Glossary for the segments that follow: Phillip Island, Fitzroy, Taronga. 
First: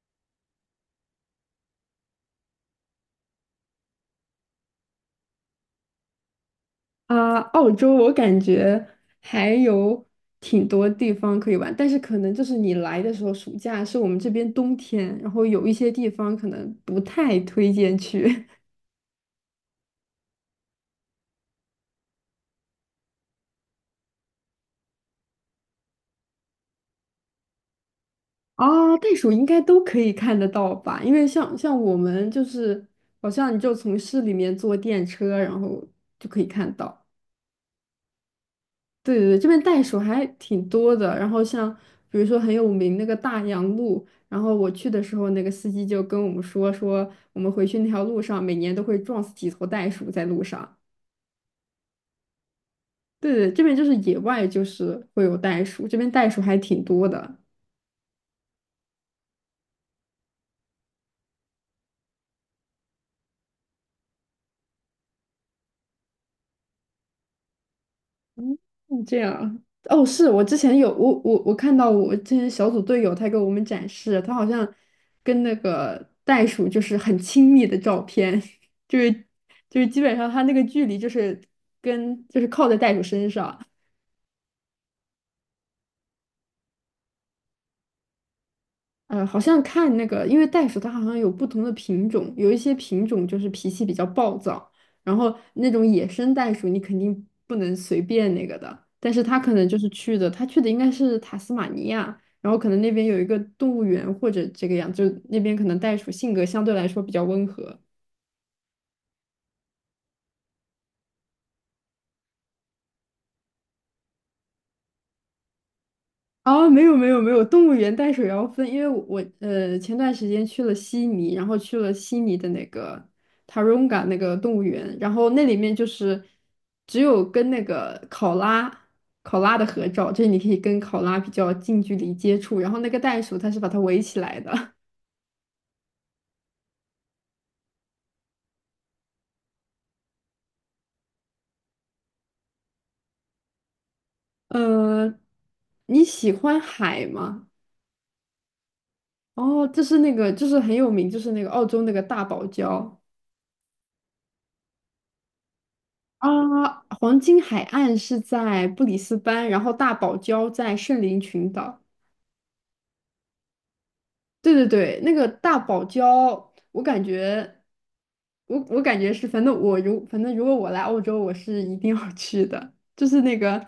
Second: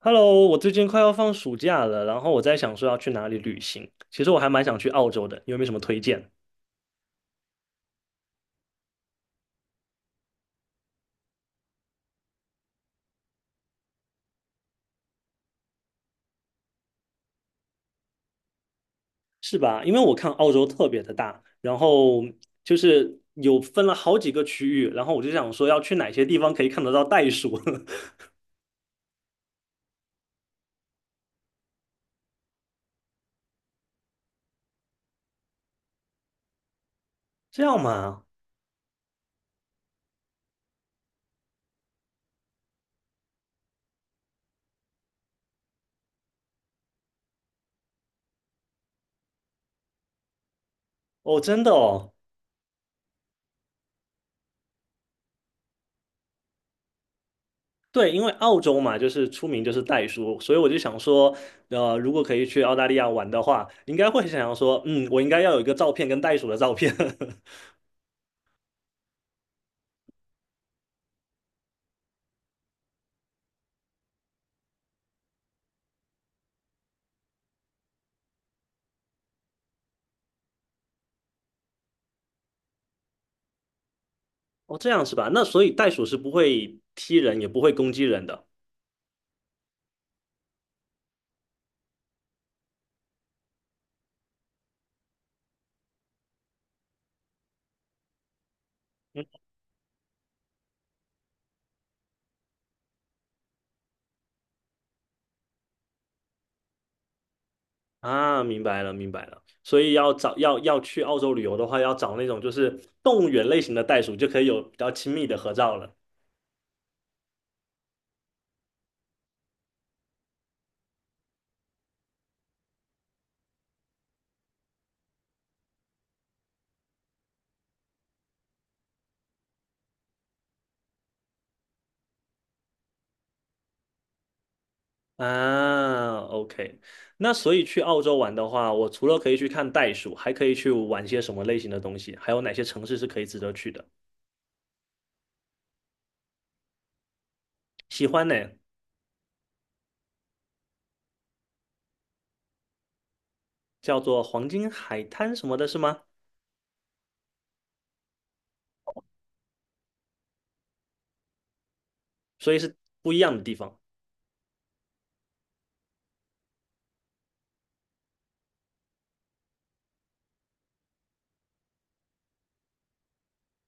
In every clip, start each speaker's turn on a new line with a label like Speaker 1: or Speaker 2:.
Speaker 1: Hello，我最近快要放暑假了，然后我在想说要去哪里旅行。其实我还蛮想去澳洲的，你有没有什么推荐？
Speaker 2: 啊，澳洲我感觉还有挺多地方可以玩，但是可能就是你来的时候，暑假是我们这边冬天，然后有一些地方可能不太推荐去。
Speaker 1: 是吧？因为我看澳洲特别的大，然后就是有分了好几个区域，然后我就想说要去哪些地方可以看得到袋鼠。
Speaker 2: 啊，袋鼠应该都可以看得到吧？因为像我们就是，好像你就从市里面坐电车，然后就可以看到。
Speaker 1: 这样嘛？
Speaker 2: 对对对，这边袋鼠还挺多的。然后像比如说很有名那个大洋路，然后我去的时候，那个司机就跟我们说说，我们回去那条路上每年都会撞死几头袋鼠在路上。
Speaker 1: 哦，真的哦。
Speaker 2: 对对，这边就是野外就是会有袋鼠，这边袋鼠还挺多的。
Speaker 1: 对，因为澳洲嘛，就是出名就是袋鼠，所以我就想说，如果可以去澳大利亚玩的话，应该会想要说，嗯，我应该要有一个照片跟袋鼠的照片。
Speaker 2: 嗯，这样啊。哦，是我看到我之前小组队友他给我们展示，他好像跟那个袋鼠就是很亲密的照片。就是就是基本上他那个距离就是跟就是靠在袋鼠身上。
Speaker 1: 哦，这样是吧？那所以袋鼠是不会踢人，也不会攻击人的
Speaker 2: 好像看那个，因为袋鼠它好像有不同的品种，有一些品种就是脾气比较暴躁，然后那种野生袋鼠你肯定不能随便那个的，但是它可能就是去的，它去的应该是塔斯马尼亚，然后可能那边有一个动物园或者这个样，就那边可能袋鼠性格相对来说比较温和。
Speaker 1: 啊。明白了，明白了。所以要找要去澳洲旅游的话，要找那种就是动物园类型的袋鼠，就可以有比较亲密的合照了
Speaker 2: 哦，没有没有没有，动物园淡水要分，因为我前段时间去了悉尼，然后去了悉尼的那个 Taronga 那个动物园，然后那里面就是只有跟那个考拉的合照，就是你可以跟考拉比较近距离接触，然后那个袋鼠它是把它围起来的。
Speaker 1: 啊。OK，那所以去澳洲玩的话，我除了可以去看袋鼠，还可以去玩些什么类型的东西？还有哪些城市是可以值得去的？
Speaker 2: 呃，你喜欢海吗？
Speaker 1: 喜欢呢。
Speaker 2: 哦，这是那个就是很有名，就是那个澳洲那个大堡礁。
Speaker 1: 叫做黄金海滩什么的，是吗？
Speaker 2: 啊，黄金海岸是在布里斯班，然后大堡礁在圣灵群岛。
Speaker 1: 所以是不一样的地方。
Speaker 2: 对对对，那个大堡礁，我感觉，我感觉是，反正如果我来澳洲，我是一定要去的。就是那个，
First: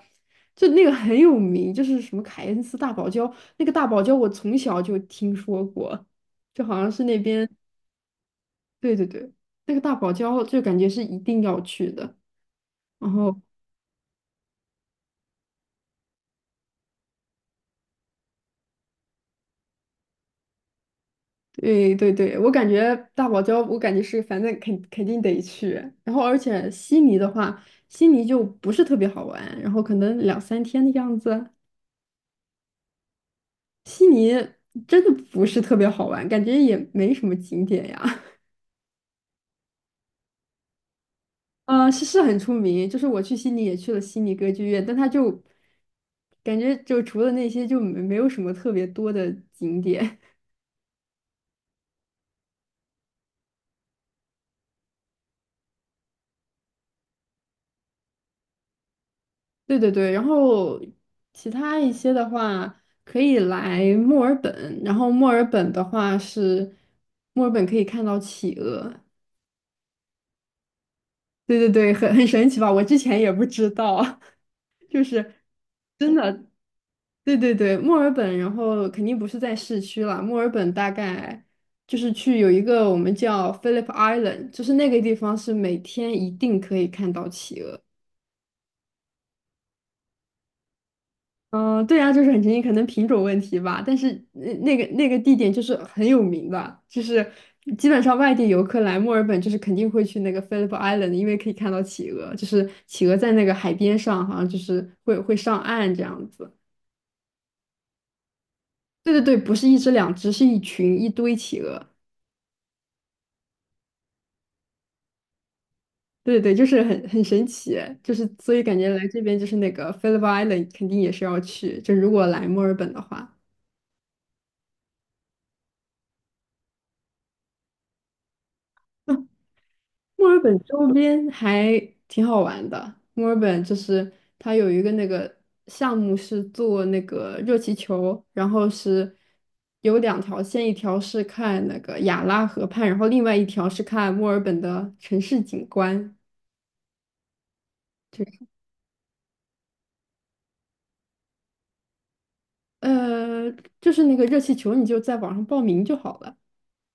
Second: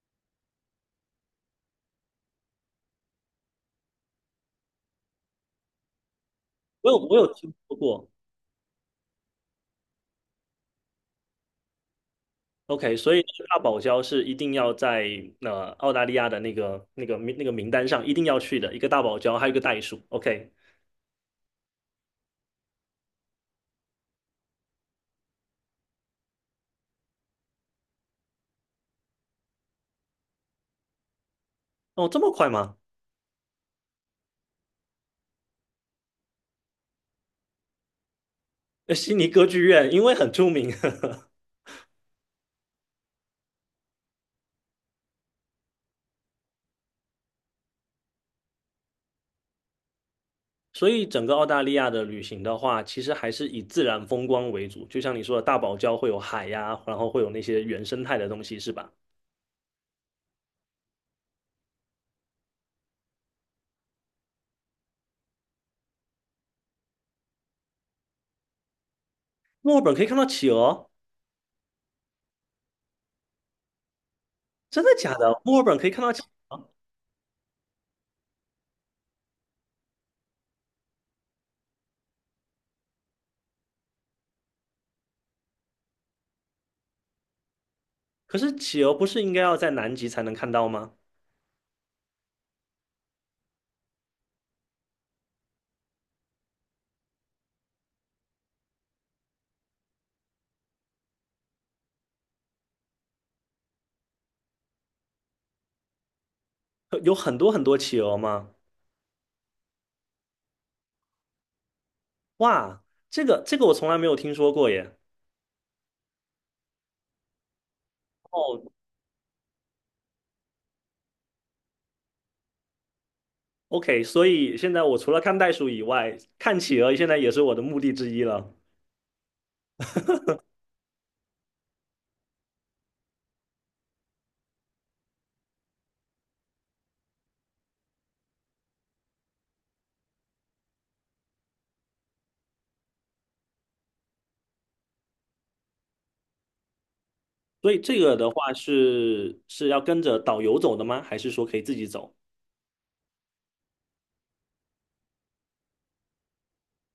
Speaker 2: 就那个很有名，就是什么凯恩斯大堡礁，那个大堡礁我从小就听说过，就好
Speaker 1: 我
Speaker 2: 像
Speaker 1: 有
Speaker 2: 是
Speaker 1: 我
Speaker 2: 那
Speaker 1: 有
Speaker 2: 边。
Speaker 1: 听说过。
Speaker 2: 对对对，那个大堡礁就感觉是一定要去的。
Speaker 1: OK，
Speaker 2: 然
Speaker 1: 所以
Speaker 2: 后。
Speaker 1: 大堡礁是一定要在澳大利亚的那个那个名那个名单上一定要去的，一个大堡礁，还有一个袋鼠。OK，
Speaker 2: 对对对，我感觉大堡礁，我感觉是反正肯定得去。然后，而且悉尼的话，悉尼就不是特别好玩，然后可能两三天的样子。
Speaker 1: 哦，这么快吗？
Speaker 2: 悉尼真的不是特别好玩，感觉也没什么景点呀。
Speaker 1: 悉尼歌剧院因为很出名。
Speaker 2: 是是很出名，就是我去悉尼也去了悉尼歌剧院，但它就感觉就除了那些就没有什么特别多的景点。
Speaker 1: 所以整个澳大利亚的旅行的话，其实还是以自然风光为主。就像你说的，大堡礁会有海呀、然后会有那些原生态的东西，是吧？
Speaker 2: 对对对，然后其他一些的话可以来墨尔本，然后墨尔本的话是墨尔本可以看到企鹅。
Speaker 1: 墨尔本可以看到企鹅。
Speaker 2: 对对对，很神奇吧？我之前也不知道。
Speaker 1: 真 的
Speaker 2: 就
Speaker 1: 假
Speaker 2: 是
Speaker 1: 的？墨尔本可以看到
Speaker 2: 真
Speaker 1: 企，
Speaker 2: 的。对对对，墨尔本，然后肯定不是在市区了，墨尔本大概就是去有一个我们叫 Phillip Island，就是那个地方是每天一定可以看到企鹅。
Speaker 1: 可是企鹅不是应该要在南极才能看到吗？
Speaker 2: 嗯，对啊，就是很神奇，可能品种问题吧。但是那个地点就是很有名的，就是基本上外地游客来墨尔本，就是肯定会去那个 Phillip Island，因为可以看到企鹅，就是企鹅在那个海边上，好像就是会上岸这样子。
Speaker 1: 有很多很多企鹅吗？
Speaker 2: 对对对，不是一只两只，是一群一堆企鹅。
Speaker 1: 哇，这个我从来没有听说过耶。
Speaker 2: 对对对，就是很神奇，就是所
Speaker 1: 哦
Speaker 2: 以感觉来这边就是那个 Phillip Island 肯定也是要去，就如果来墨尔本的话。
Speaker 1: OK，所以现在我除了看袋鼠以外，看企鹅现在也是我的目的之一了。
Speaker 2: 墨尔本周边还挺好玩的。墨尔本就是它有一个那个项目是做那个热气球，然后是有两条线，一条是看那个亚拉河畔，然后另外一条是看墨尔本的城市景观。
Speaker 1: 所以这个的话是要跟着导游走的吗？还是说可以自己走？
Speaker 2: 呃，就是那个热气球，你就在网上报名就好了。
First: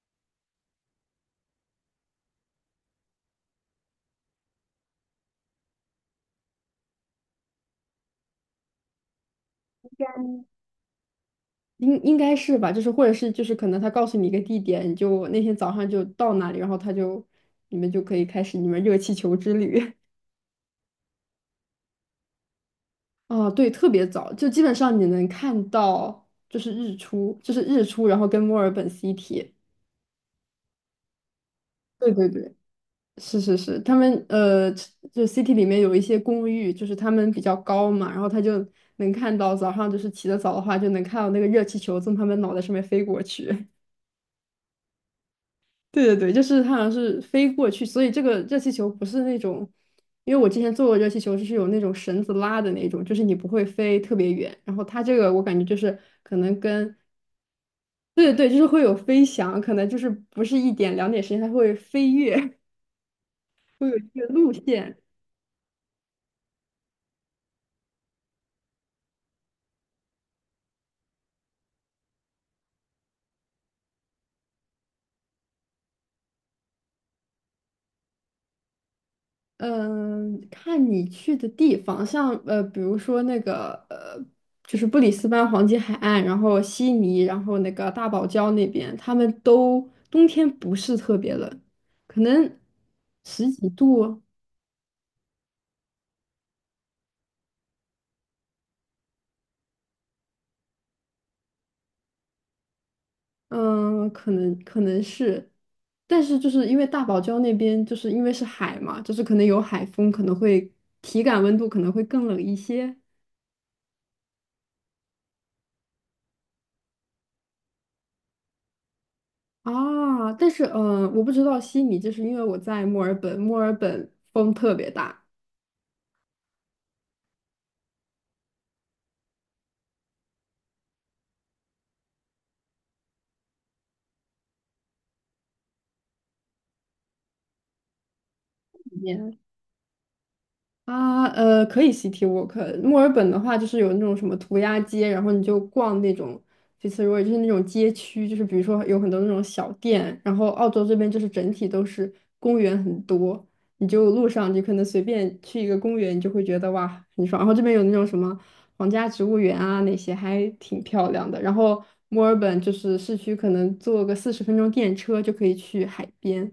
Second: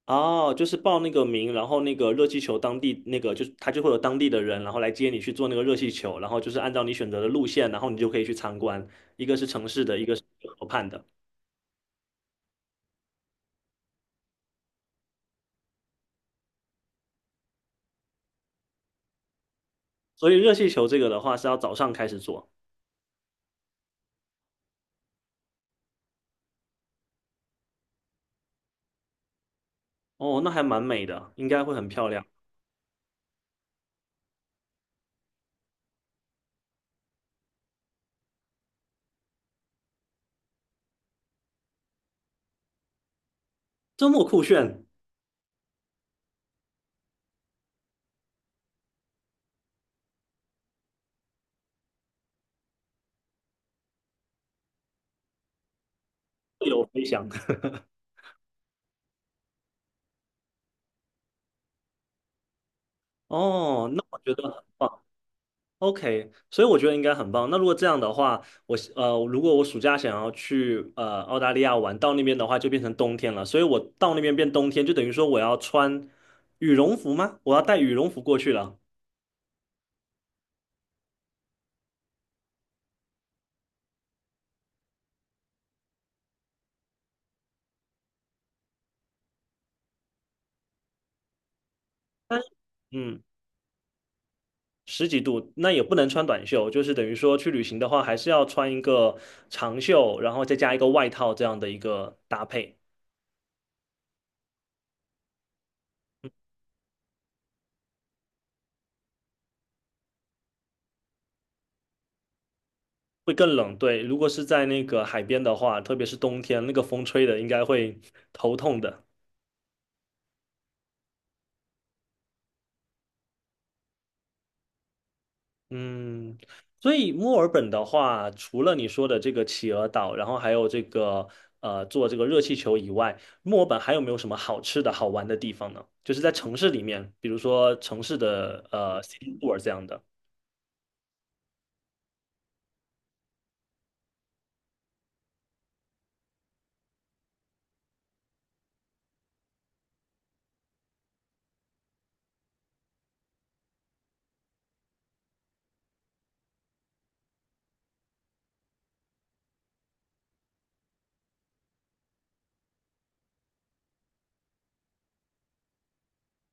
Speaker 1: 哦，就是报那个名，然后那个热气球当地那个就是他就会有当地的人，然后来接你去做那个热气球，然后就是按照你选择的路线，然后你就可以去参观，一个是城市的，一个是河畔的。
Speaker 2: 应该是吧？就是或者是就是可能他告诉你一个地点，你就那天早上就到那里，然后他就你们就可以开始你们热气球之旅。
Speaker 1: 所以热气球这个的话是要早上开始做。
Speaker 2: 哦，对，特别早，就基本上你能看到，就是日出，就是日出，然后跟墨尔本 City。
Speaker 1: 哦，那还蛮美的，应该会很漂
Speaker 2: 对
Speaker 1: 亮。
Speaker 2: 对对，是是是，他们就 City 里面有一些公寓，就是他们比较高嘛，然后他就能看到早上，就是起得早的话，就能看到那个热气球从他们脑袋上面飞过去。
Speaker 1: 周末酷炫，
Speaker 2: 对对对，就是他好像是飞过去，所以这个热气球不是那种，因为我之前做过热气球，就是有那种绳子拉的那种，就是你不会飞特别远。然后它这个我感觉就是可能
Speaker 1: 自由
Speaker 2: 跟
Speaker 1: 飞翔。
Speaker 2: 对对对就是会有飞翔，可能就是不是一点两点时间，它会飞跃。
Speaker 1: 哦，
Speaker 2: 会有
Speaker 1: 那我
Speaker 2: 这
Speaker 1: 觉
Speaker 2: 个
Speaker 1: 得
Speaker 2: 路
Speaker 1: 很
Speaker 2: 线。
Speaker 1: 棒。OK，所以我觉得应该很棒。那如果这样的话，如果我暑假想要去澳大利亚玩，到那边的话就变成冬天了。所以我到那边变冬天，就等于说我要穿羽绒服吗？我要带羽绒服过去了。
Speaker 2: 嗯，看你去的地方，像比如说那个就是布里斯班黄金海岸，然后悉尼，然后那个大堡礁那边，他们都冬天不是特别冷，可
Speaker 1: 但
Speaker 2: 能
Speaker 1: 嗯，
Speaker 2: 十几度哦。
Speaker 1: 十几度，那也不能穿短袖，就是等于说去旅行的话，还是要穿一个长袖，然后再加一个外套这样的一个搭配。
Speaker 2: 嗯，可能是，但是就是因为大堡礁那边就是因为是海嘛，就是可能有海风，可能会体感温度可能会更冷一些。
Speaker 1: 会更冷，对。如果是在那个海边的话，特别是冬天，那个风吹的应该会头痛的。
Speaker 2: 啊。但是嗯，我不知道悉尼，就是因为我在墨尔本，墨尔本风特别大。
Speaker 1: 嗯，所以墨尔本的话，除了你说的这个企鹅岛，然后还有这个坐这个热气球以外，墨尔本还有没有什么好吃的好玩的地方呢？就是在城市里面，比如说城市的city tour 这样的。
Speaker 2: 啊，可以 City Walk。墨尔本的话，就是有那种什么涂鸦街，然后你就逛那种 Fitzroy，就是那种街区，就是比如说有很多那种小店。然后澳洲这边就是整体都是公园很多，你就路上你可能随便去一个公园，你就会觉得哇很爽。然后这边有那种什么皇家植物园啊，那些还挺漂亮的。然后墨尔本就是市区，可能坐个40分钟电车就可以去海边，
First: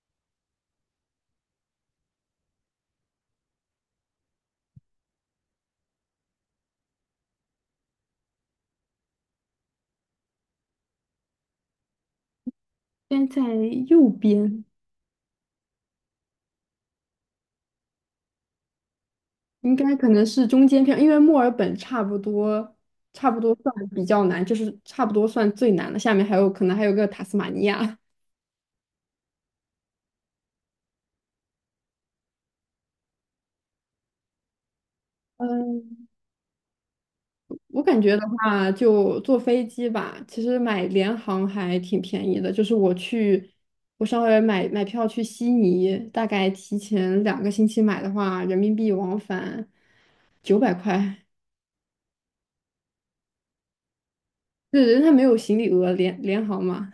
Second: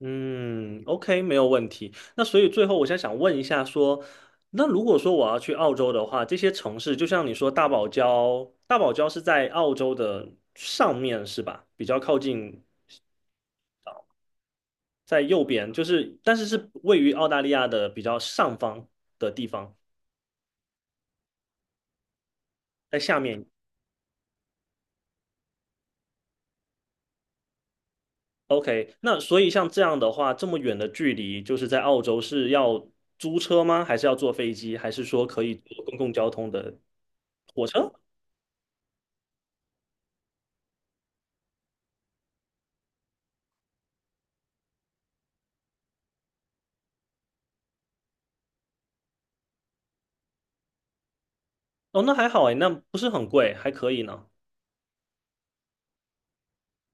Speaker 1: 嗯，OK，没有问题。那所以最后，我想问一下说，那如果说我要去澳洲的话，这些城市就像你说大堡礁，大堡礁是在澳洲的上面是吧？比较靠近
Speaker 2: 边在右边。
Speaker 1: 在右边，就是但是是位于澳大利亚的比较上方的地方，
Speaker 2: 应该可能是中间票，因为墨尔本差不多，
Speaker 1: 在下
Speaker 2: 差不
Speaker 1: 面。
Speaker 2: 多算比较难，就是差不多算最难的。下面还有可能还有个塔斯马尼亚。
Speaker 1: OK，那所以像这样的话，这么远的距离，就是在澳洲是要租车吗？还是要坐飞机？还是说可以坐公
Speaker 2: 嗯
Speaker 1: 共交通的火
Speaker 2: 我
Speaker 1: 车？
Speaker 2: 感觉的话，就坐飞机吧。其实买联航还挺便宜的，就是我去，我稍微买买票去悉尼，大概提前2个星期买的话，人民币往返900块。
Speaker 1: 哦，那还好哎，那不是很贵，还可以呢。
Speaker 2: 对人家没有行李额，联航嘛。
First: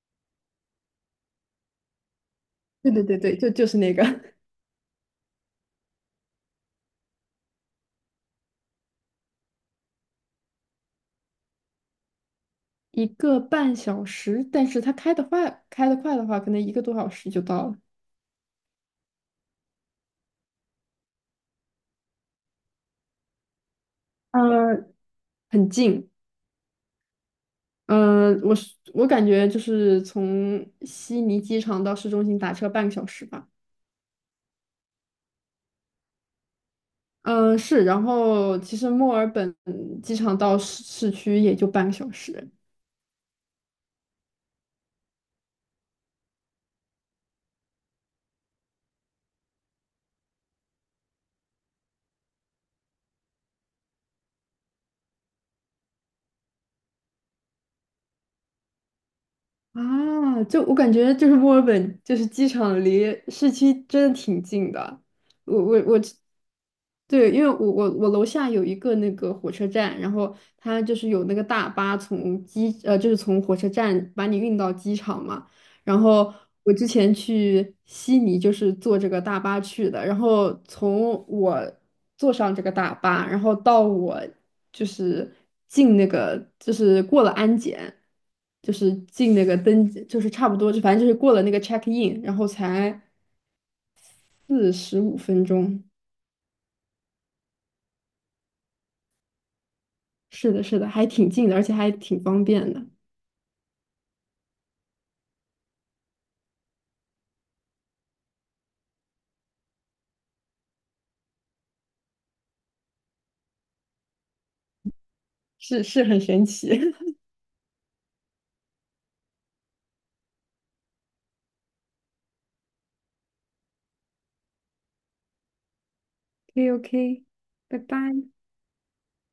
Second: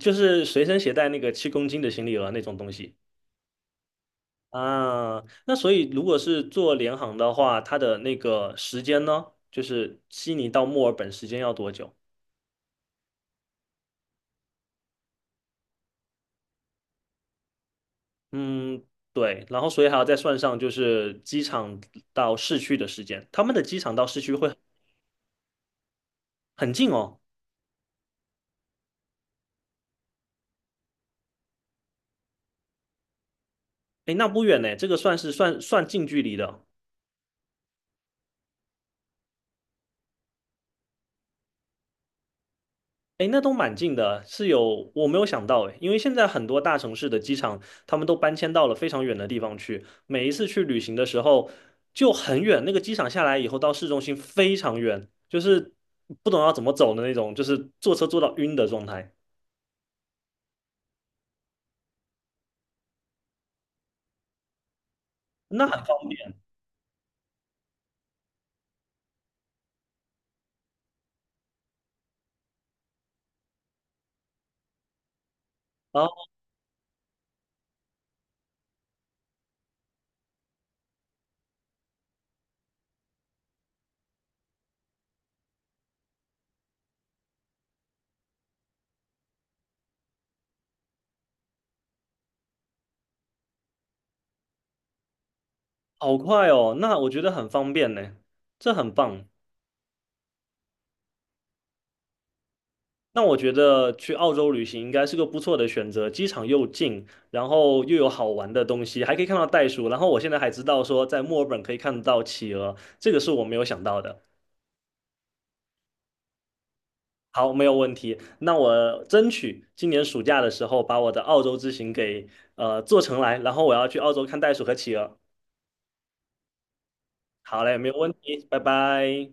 Speaker 1: 就是随身携带那个7公斤的行李额那种东
Speaker 2: 对
Speaker 1: 西
Speaker 2: 对对对，就是那个。
Speaker 1: 啊。那所以如果是坐联航的话，它的那个时间呢，就是悉尼到墨尔本时间要多久？
Speaker 2: 1个半小时，但是它开得快，开得快的话，可能1个多小时就到了。
Speaker 1: 嗯，对。然后所以还要再算上就是机场到市区的时间，他们的机场到市区会
Speaker 2: 呃，很近。
Speaker 1: 很近哦。
Speaker 2: 嗯，我感觉就是从悉尼机场到市中心打车半个小时吧。
Speaker 1: 诶，那不远呢，这个算是算近距离的。
Speaker 2: 嗯、是。然后其实墨尔本机场到市区也就半个小时。
Speaker 1: 哎，那都蛮近的啊，是有，我没有想到哎，因为现在很多大城市的机场，他们都搬迁到了非常远的地方去。每一次去旅行的时候就很远，那个机场下来以后到市中心非常远，就是不懂要怎么走的那种，就是坐车坐到晕的状态，
Speaker 2: 啊，就我感觉就是墨尔本，就是机场离市区真的挺近的。我
Speaker 1: 那
Speaker 2: 我
Speaker 1: 很方
Speaker 2: 我，
Speaker 1: 便啊，
Speaker 2: 对，因为我楼下有一个那个火车站，然后它就是有那个大巴就是从火车站把你运到机场嘛。然
Speaker 1: 然后
Speaker 2: 后我之前去悉尼就是坐这个大巴去的，然后从我坐上这个大巴，然后到我就是进那个就是过了安检，就是进那个登记，就是差不多就反正就是过了那个 check in，然后才45分钟。
Speaker 1: 好快哦，那我觉得很方便呢，这很棒。
Speaker 2: 是的，是的，还挺近的，而且还挺方便的，
Speaker 1: 那我觉得去澳洲旅行应该是个不错的选择，机场又近，然后又有好玩的东西，还可以看到袋鼠。然后我现在还知道说，在墨尔本可以看得到企鹅，这个是我没有想到的。
Speaker 2: 是是很神奇。
Speaker 1: 好，没有问题。那我争取今年暑假的时候把我的澳洲之行给做成来，然后我要去澳洲看袋鼠和企鹅。
Speaker 2: OK OK，
Speaker 1: 好嘞，
Speaker 2: 拜
Speaker 1: 没有问
Speaker 2: 拜。
Speaker 1: 题，拜拜。